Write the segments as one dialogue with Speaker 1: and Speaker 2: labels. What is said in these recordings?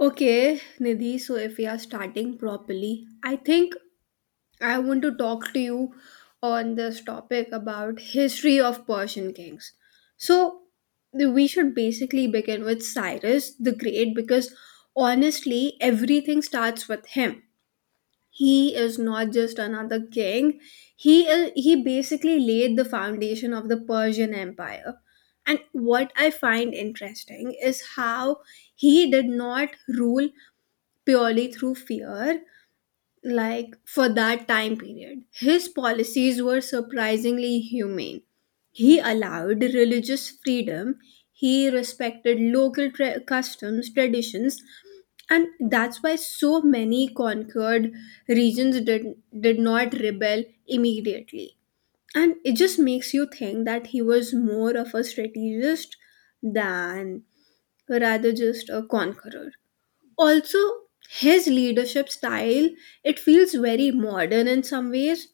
Speaker 1: Okay, Nidhi, so if we are starting properly, I think I want to talk to you on this topic about history of Persian kings. So we should basically begin with Cyrus the Great because honestly everything starts with him. He is not just another king. He basically laid the foundation of the Persian Empire. And what I find interesting is how he did not rule purely through fear, like for that time period. His policies were surprisingly humane. He allowed religious freedom, he respected local customs, traditions, and that's why so many conquered regions did not rebel immediately. And it just makes you think that he was more of a strategist than rather just a conqueror. Also, his leadership style, it feels very modern in some ways.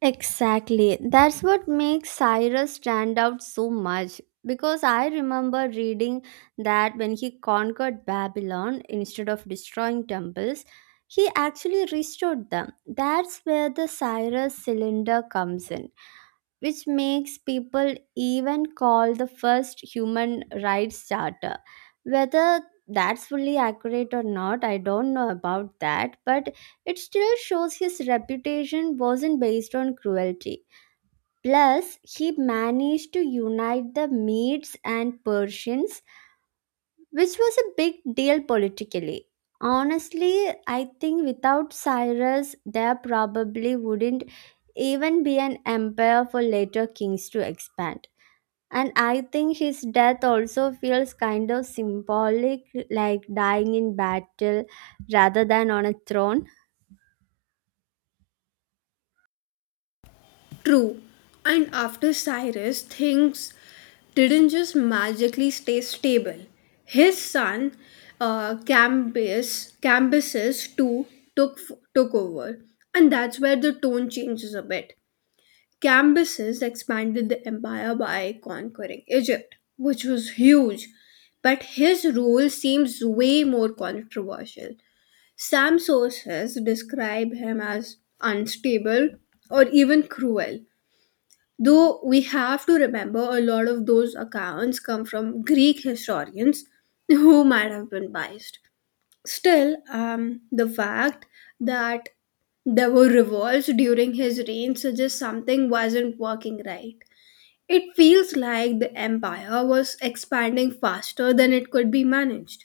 Speaker 2: Exactly. That's what makes Cyrus stand out so much. Because I remember reading that when he conquered Babylon, instead of destroying temples, he actually restored them. That's where the Cyrus cylinder comes in which makes people even call the first human rights charter. Whether that's fully accurate or not, I don't know about that, but it still shows his reputation wasn't based on cruelty. Plus, he managed to unite the Medes and Persians, which was a big deal politically. Honestly, I think without Cyrus, there probably wouldn't even be an empire for later kings to expand. And I think his death also feels kind of symbolic, like dying in battle rather than on a throne.
Speaker 1: True. And after Cyrus, things didn't just magically stay stable. His son, cambus cambyses too took took over, and that's where the tone changes a bit. Cambyses expanded the empire by conquering Egypt, which was huge, but his rule seems way more controversial. Some sources describe him as unstable or even cruel. Though we have to remember a lot of those accounts come from Greek historians who might have been biased. Still, the fact that there were revolts during his reign suggests something wasn't working right. It feels like the empire was expanding faster than it could be managed.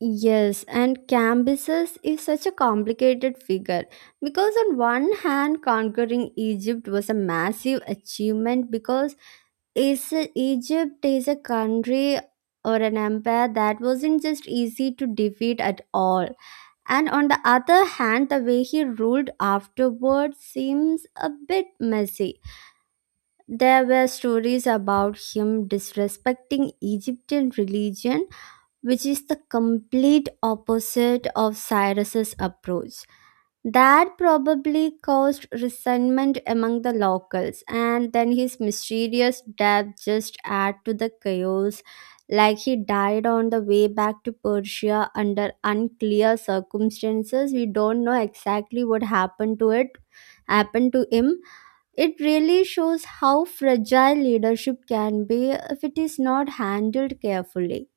Speaker 2: Yes, and Cambyses is such a complicated figure because, on one hand, conquering Egypt was a massive achievement because is Egypt is a country or an empire that wasn't just easy to defeat at all. And on the other hand, the way he ruled afterward seems a bit messy. There were stories about him disrespecting Egyptian religion, which is the complete opposite of Cyrus's approach. That probably caused resentment among the locals, and then his mysterious death just add to the chaos, like he died on the way back to Persia under unclear circumstances. We don't know exactly what happened to it happened to him. It really shows how fragile leadership can be if it is not handled carefully.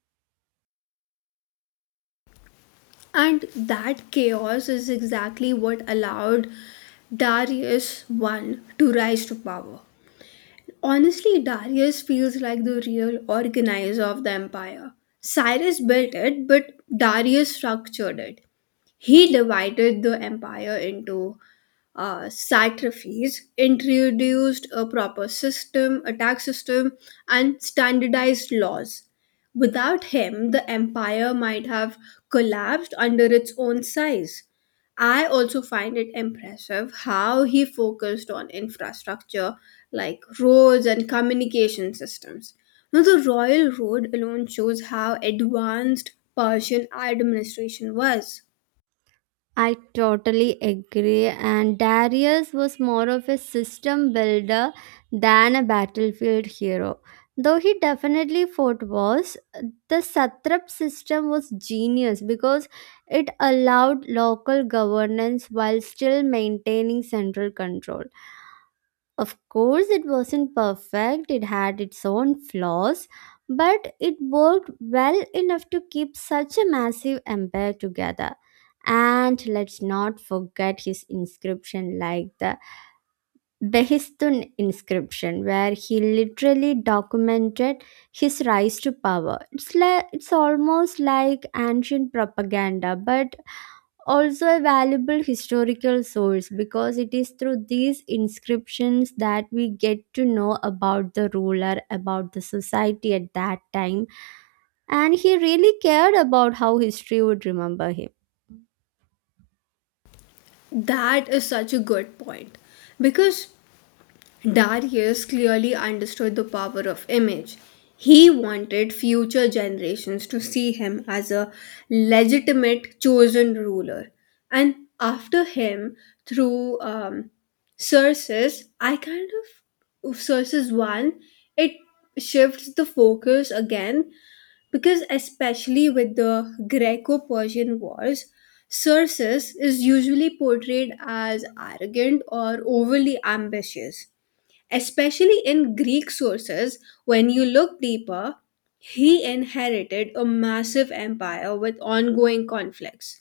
Speaker 1: And that chaos is exactly what allowed Darius I to rise to power. Honestly, Darius feels like the real organizer of the empire. Cyrus built it, but Darius structured it. He divided the empire into satrapies, introduced a proper system, a tax system, and standardized laws. Without him, the empire might have collapsed under its own size. I also find it impressive how he focused on infrastructure like roads and communication systems. Now, the royal road alone shows how advanced Persian administration was.
Speaker 2: I totally agree, and Darius was more of a system builder than a battlefield hero. Though he definitely fought wars, the satrap system was genius because it allowed local governance while still maintaining central control. Of course, it wasn't perfect, it had its own flaws, but it worked well enough to keep such a massive empire together. And let's not forget his inscription, like the Behistun inscription, where he literally documented his rise to power. It's almost like ancient propaganda, but also a valuable historical source because it is through these inscriptions that we get to know about the ruler, about the society at that time. And he really cared about how history would remember him.
Speaker 1: That is such a good point because Darius clearly understood the power of image. He wanted future generations to see him as a legitimate chosen ruler. And after him, through Circes, I kind of Circes I, it shifts the focus again, because especially with the Greco-Persian Wars, Circes is usually portrayed as arrogant or overly ambitious, especially in Greek sources. When you look deeper, he inherited a massive empire with ongoing conflicts.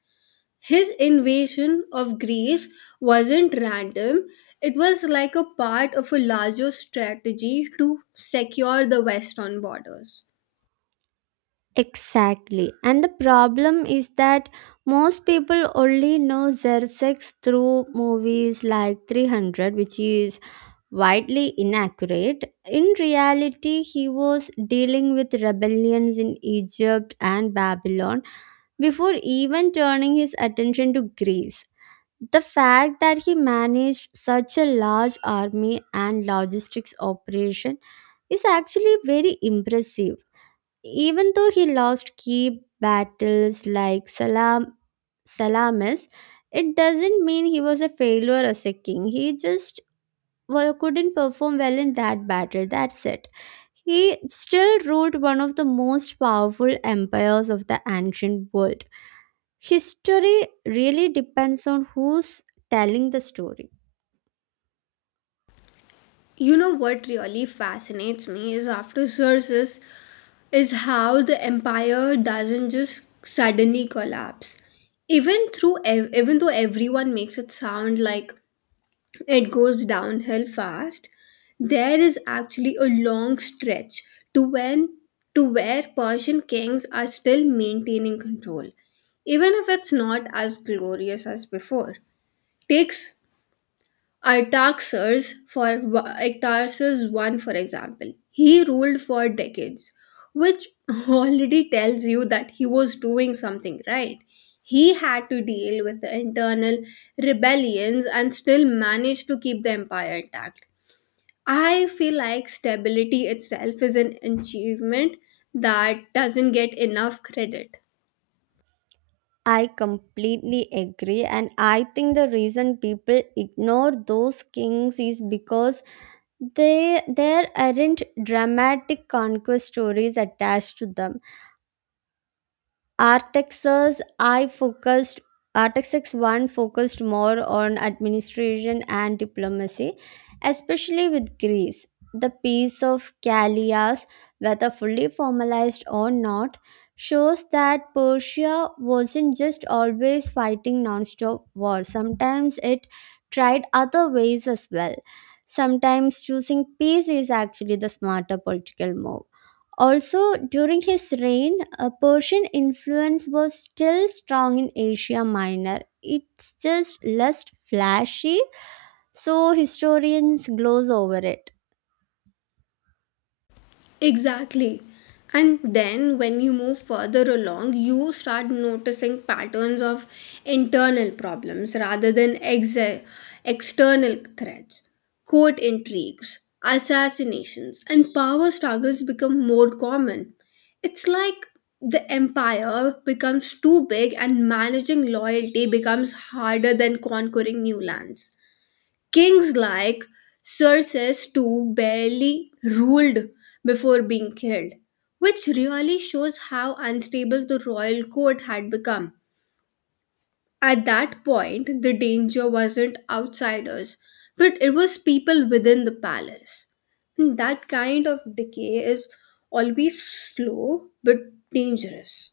Speaker 1: His invasion of Greece wasn't random, it was like a part of a larger strategy to secure the western borders.
Speaker 2: Exactly. And the problem is that most people only know Xerxes through movies like 300, which is widely inaccurate. In reality, he was dealing with rebellions in Egypt and Babylon before even turning his attention to Greece. The fact that he managed such a large army and logistics operation is actually very impressive. Even though he lost key battles like Salamis, it doesn't mean he was a failure as a king. He just, well, couldn't perform well in that battle. That's it. He still ruled one of the most powerful empires of the ancient world. History really depends on who's telling the story.
Speaker 1: You know what really fascinates me is after Xerxes is how the empire doesn't just suddenly collapse. Even through even though everyone makes it sound like it goes downhill fast, there is actually a long stretch to when to where Persian kings are still maintaining control, even if it's not as glorious as before. Takes Artaxerxes, for Artaxerxes I, for example, he ruled for decades, which already tells you that he was doing something right. He had to deal with the internal rebellions and still managed to keep the empire intact. I feel like stability itself is an achievement that doesn't get enough credit.
Speaker 2: I completely agree, and I think the reason people ignore those kings is because they there aren't dramatic conquest stories attached to them. Artex's I focused Artex's one focused more on administration and diplomacy, especially with Greece. The peace of Callias, whether fully formalized or not, shows that Persia wasn't just always fighting non-stop war. Sometimes it tried other ways as well. Sometimes choosing peace is actually the smarter political move. Also, during his reign, Persian influence was still strong in Asia Minor. It's just less flashy, so historians gloss over it.
Speaker 1: Exactly. And then when you move further along, you start noticing patterns of internal problems rather than external threats. Court intrigues, assassinations, and power struggles become more common. It's like the empire becomes too big and managing loyalty becomes harder than conquering new lands. Kings like Xerxes too barely ruled before being killed, which really shows how unstable the royal court had become. At that point, the danger wasn't outsiders, but it was people within the palace. And that kind of decay is always slow but dangerous.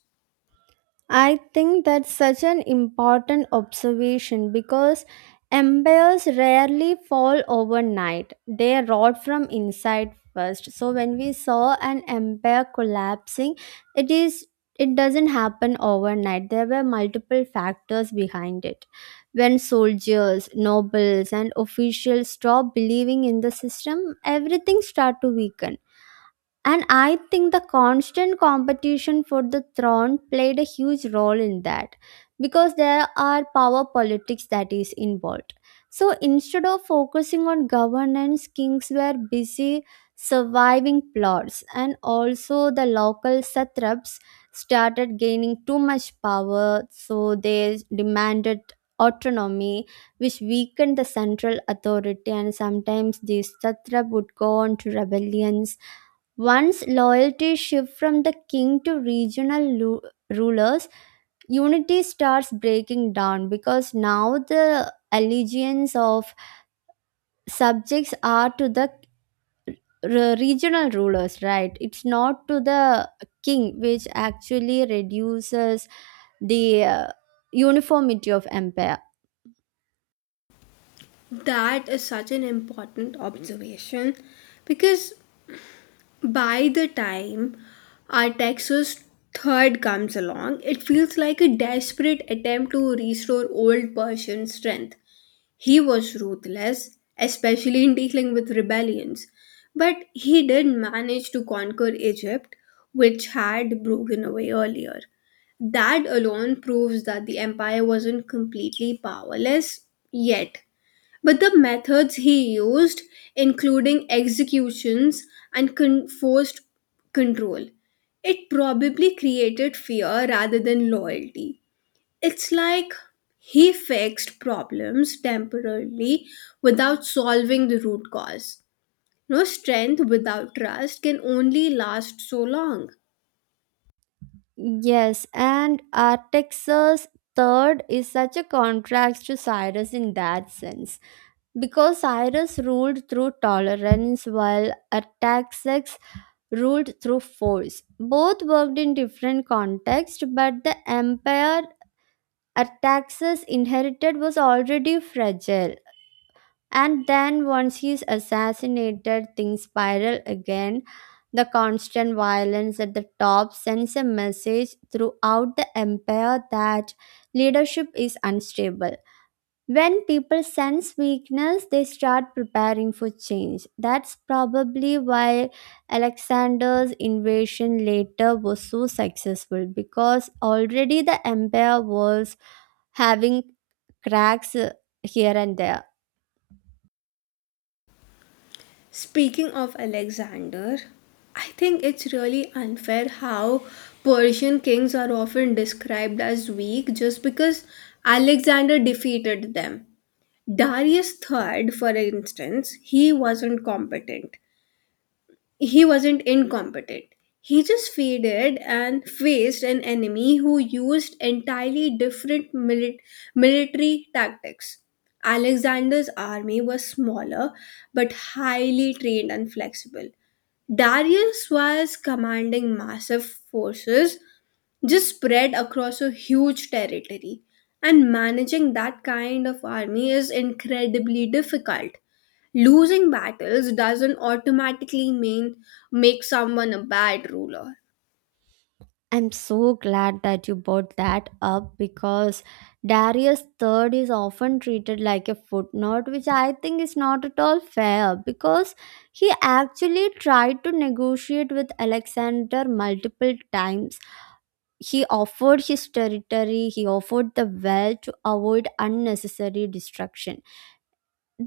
Speaker 2: I think that's such an important observation because empires rarely fall overnight. They rot from inside first. So when we saw an empire collapsing, it is it doesn't happen overnight. There were multiple factors behind it. When soldiers, nobles and officials stop believing in the system, everything start to weaken and I think the constant competition for the throne played a huge role in that because there are power politics that is involved. So instead of focusing on governance, kings were busy surviving plots, and also the local satraps started gaining too much power, so they demanded autonomy, which weakened the central authority. And sometimes these satrap would go on to rebellions once loyalty shifts from the king to rulers, unity starts breaking down because now the allegiance of subjects are to the regional rulers, right? It's not to the king, which actually reduces the uniformity of empire.
Speaker 1: That is such an important observation because by the time our Texas third comes along, it feels like a desperate attempt to restore old Persian strength. He was ruthless, especially in dealing with rebellions, but he did manage to conquer Egypt, which had broken away earlier. That alone proves that the empire wasn't completely powerless yet. But the methods he used, including executions and forced control, it probably created fear rather than loyalty. It's like he fixed problems temporarily without solving the root cause. No strength without trust can only last so long.
Speaker 2: Yes, and Artaxerxes third is such a contrast to Cyrus in that sense. Because Cyrus ruled through tolerance while Artaxerxes ruled through force. Both worked in different contexts, but the empire Artaxerxes inherited was already fragile. And then, once he's assassinated, things spiral again. The constant violence at the top sends a message throughout the empire that leadership is unstable. When people sense weakness, they start preparing for change. That's probably why Alexander's invasion later was so successful because already the empire was having cracks here and there.
Speaker 1: Speaking of Alexander, I think it's really unfair how Persian kings are often described as weak just because Alexander defeated them. Darius III, for instance, he wasn't incompetent. He just faded and faced an enemy who used entirely different military tactics. Alexander's army was smaller but highly trained and flexible. Darius was commanding massive forces just spread across a huge territory, and managing that kind of army is incredibly difficult. Losing battles doesn't automatically mean make someone a bad ruler.
Speaker 2: I'm so glad that you brought that up because Darius III is often treated like a footnote, which I think is not at all fair because he actually tried to negotiate with Alexander multiple times. He offered his territory, he offered the wealth to avoid unnecessary destruction.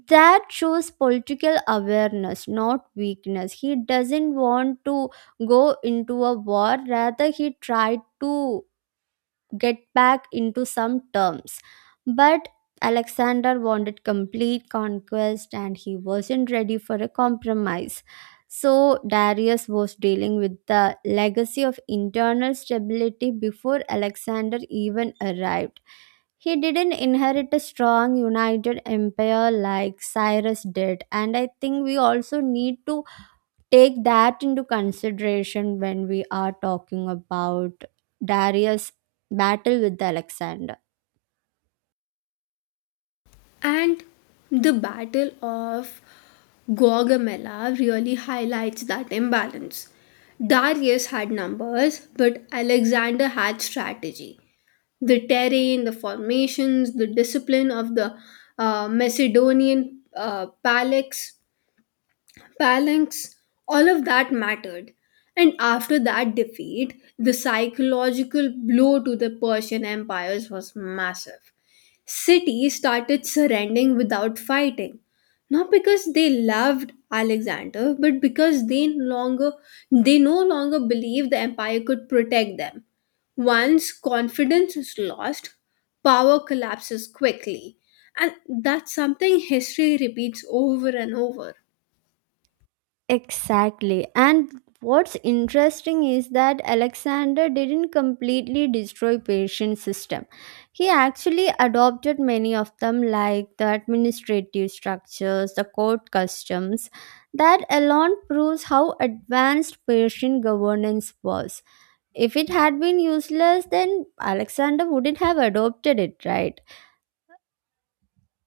Speaker 2: That shows political awareness, not weakness. He doesn't want to go into a war, rather, he tried to get back into some terms. But Alexander wanted complete conquest and he wasn't ready for a compromise. So Darius was dealing with the legacy of internal stability before Alexander even arrived. He didn't inherit a strong united empire like Cyrus did, and I think we also need to take that into consideration when we are talking about Darius' battle with Alexander.
Speaker 1: And the Battle of Gaugamela really highlights that imbalance. Darius had numbers, but Alexander had strategy. The terrain, the formations, the discipline of the Macedonian phalanx balance, all of that mattered. And after that defeat, the psychological blow to the Persian empires was massive. Cities started surrendering without fighting, not because they loved Alexander, but because they no longer believed the empire could protect them. Once confidence is lost, power collapses quickly. And that's something history repeats over and over.
Speaker 2: Exactly. And what's interesting is that Alexander didn't completely destroy Persian system. He actually adopted many of them like the administrative structures, the court customs. That alone proves how advanced Persian governance was. If it had been useless, then Alexander wouldn't have adopted it, right?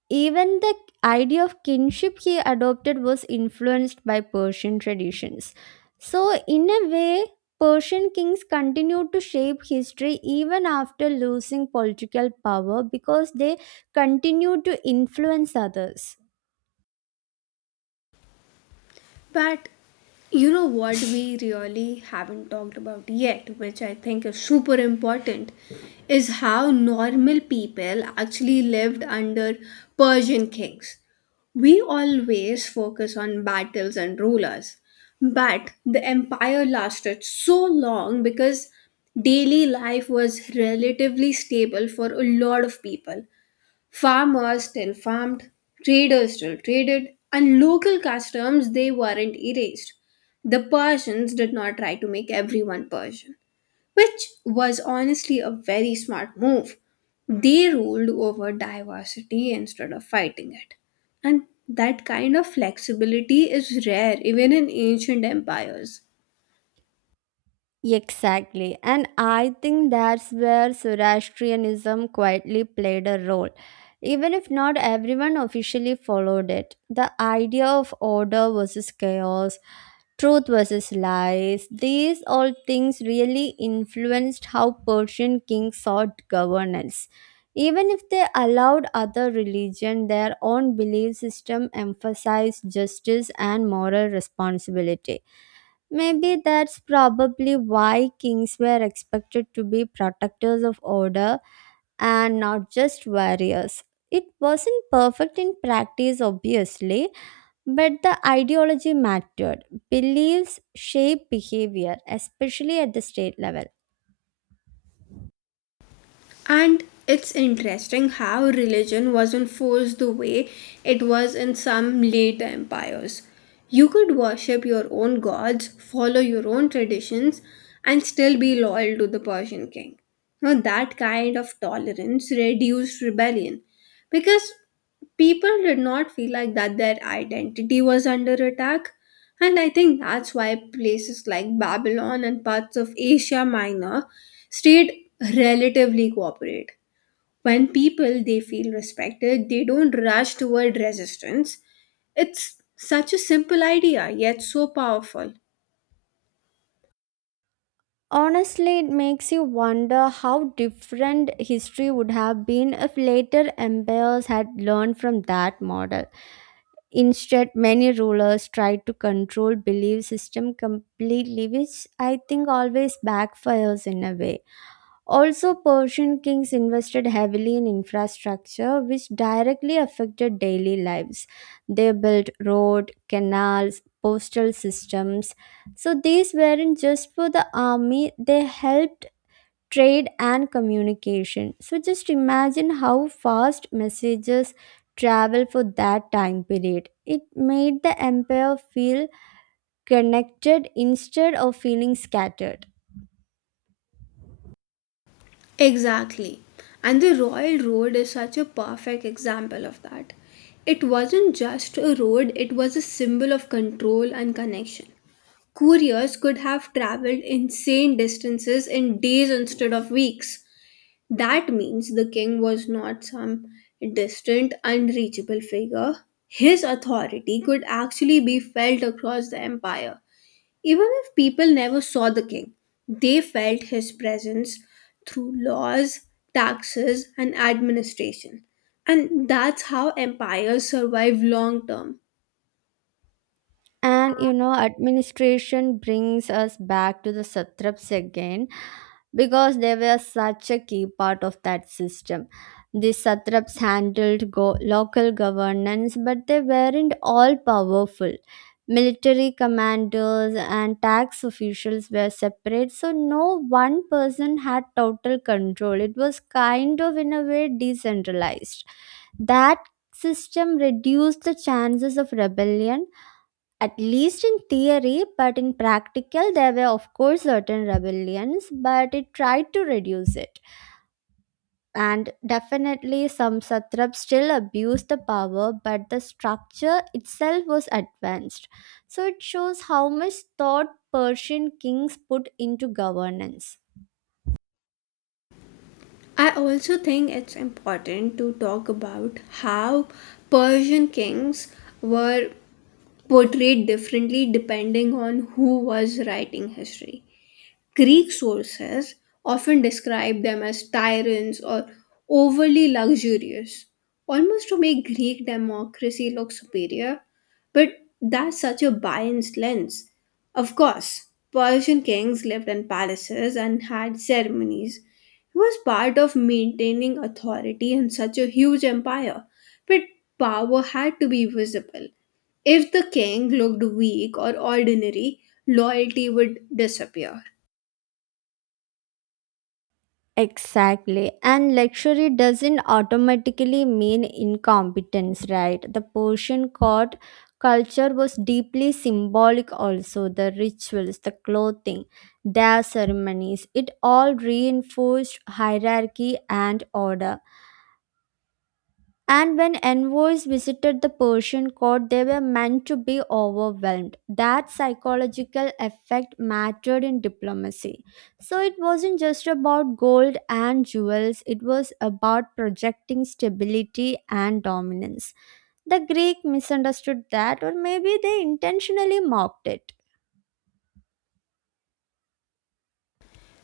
Speaker 2: Even the idea of kinship he adopted was influenced by Persian traditions. So, in a way, Persian kings continued to shape history even after losing political power because they continued to influence others.
Speaker 1: But you know what we really haven't talked about yet, which I think is super important, is how normal people actually lived under Persian kings. We always focus on battles and rulers, but the empire lasted so long because daily life was relatively stable for a lot of people. Farmers still farmed, traders still traded, and local customs, they weren't erased. The Persians did not try to make everyone Persian, which was honestly a very smart move. They ruled over diversity instead of fighting it. And that kind of flexibility is rare even in ancient empires.
Speaker 2: Exactly. And I think that's where Zoroastrianism quietly played a role. Even if not everyone officially followed it, the idea of order versus chaos, truth versus lies, these all things really influenced how Persian kings sought governance. Even if they allowed other religion, their own belief system emphasized justice and moral responsibility. Maybe that's probably why kings were expected to be protectors of order and not just warriors. It wasn't perfect in practice, obviously, but the ideology mattered. Beliefs shape behavior, especially at the state level.
Speaker 1: And it's interesting how religion wasn't forced the way it was in some later empires. You could worship your own gods, follow your own traditions, and still be loyal to the Persian king. Now, that kind of tolerance reduced rebellion because people did not feel like that their identity was under attack. And I think that's why places like Babylon and parts of Asia Minor state relatively cooperate. When people, they feel respected, they don't rush toward resistance. It's such a simple idea, yet so powerful.
Speaker 2: Honestly, it makes you wonder how different history would have been if later empires had learned from that model. Instead, many rulers tried to control belief system completely, which I think always backfires in a way. Also, Persian kings invested heavily in infrastructure, which directly affected daily lives. They built road, canals, postal systems. So these weren't just for the army; they helped trade and communication. So just imagine how fast messages travel for that time period. It made the empire feel connected instead of feeling scattered.
Speaker 1: Exactly. And the royal road is such a perfect example of that. It wasn't just a road, it was a symbol of control and connection. Couriers could have traveled insane distances in days instead of weeks. That means the king was not some distant, unreachable figure. His authority could actually be felt across the empire. Even if people never saw the king, they felt his presence through laws, taxes, and administration. And that's how empires survive long term.
Speaker 2: And you know, administration brings us back to the satraps again, because they were such a key part of that system. The satraps handled local governance, but they weren't all powerful. Military commanders and tax officials were separate, so no one person had total control. It was kind of, in a way, decentralized. That system reduced the chances of rebellion at least in theory, but in practical, there were, of course, certain rebellions, but it tried to reduce it. And definitely, some satraps still abused the power, but the structure itself was advanced. So, it shows how much thought Persian kings put into governance.
Speaker 1: I also think it's important to talk about how Persian kings were portrayed differently depending on who was writing history. Greek sources often describe them as tyrants or overly luxurious, almost to make Greek democracy look superior. But that's such a biased lens. Of course, Persian kings lived in palaces and had ceremonies. It was part of maintaining authority in such a huge empire, but power had to be visible. If the king looked weak or ordinary, loyalty would disappear.
Speaker 2: Exactly. And luxury doesn't automatically mean incompetence, right? The Persian court culture was deeply symbolic, also. The rituals, the clothing, their ceremonies, it all reinforced hierarchy and order. And when envoys visited the Persian court, they were meant to be overwhelmed. That psychological effect mattered in diplomacy. So it wasn't just about gold and jewels, it was about projecting stability and dominance. The Greek misunderstood that, or maybe they intentionally mocked it.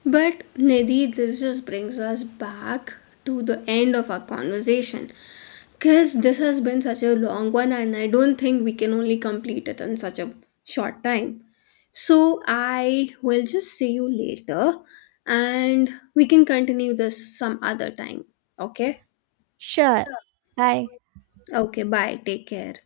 Speaker 1: But Nidhi, this just brings us back to the end of our conversation. Because this has been such a long one, and I don't think we can only complete it in such a short time. So I will just see you later and we can continue this some other time. Okay?
Speaker 2: Sure. Bye.
Speaker 1: Okay, bye. Take care.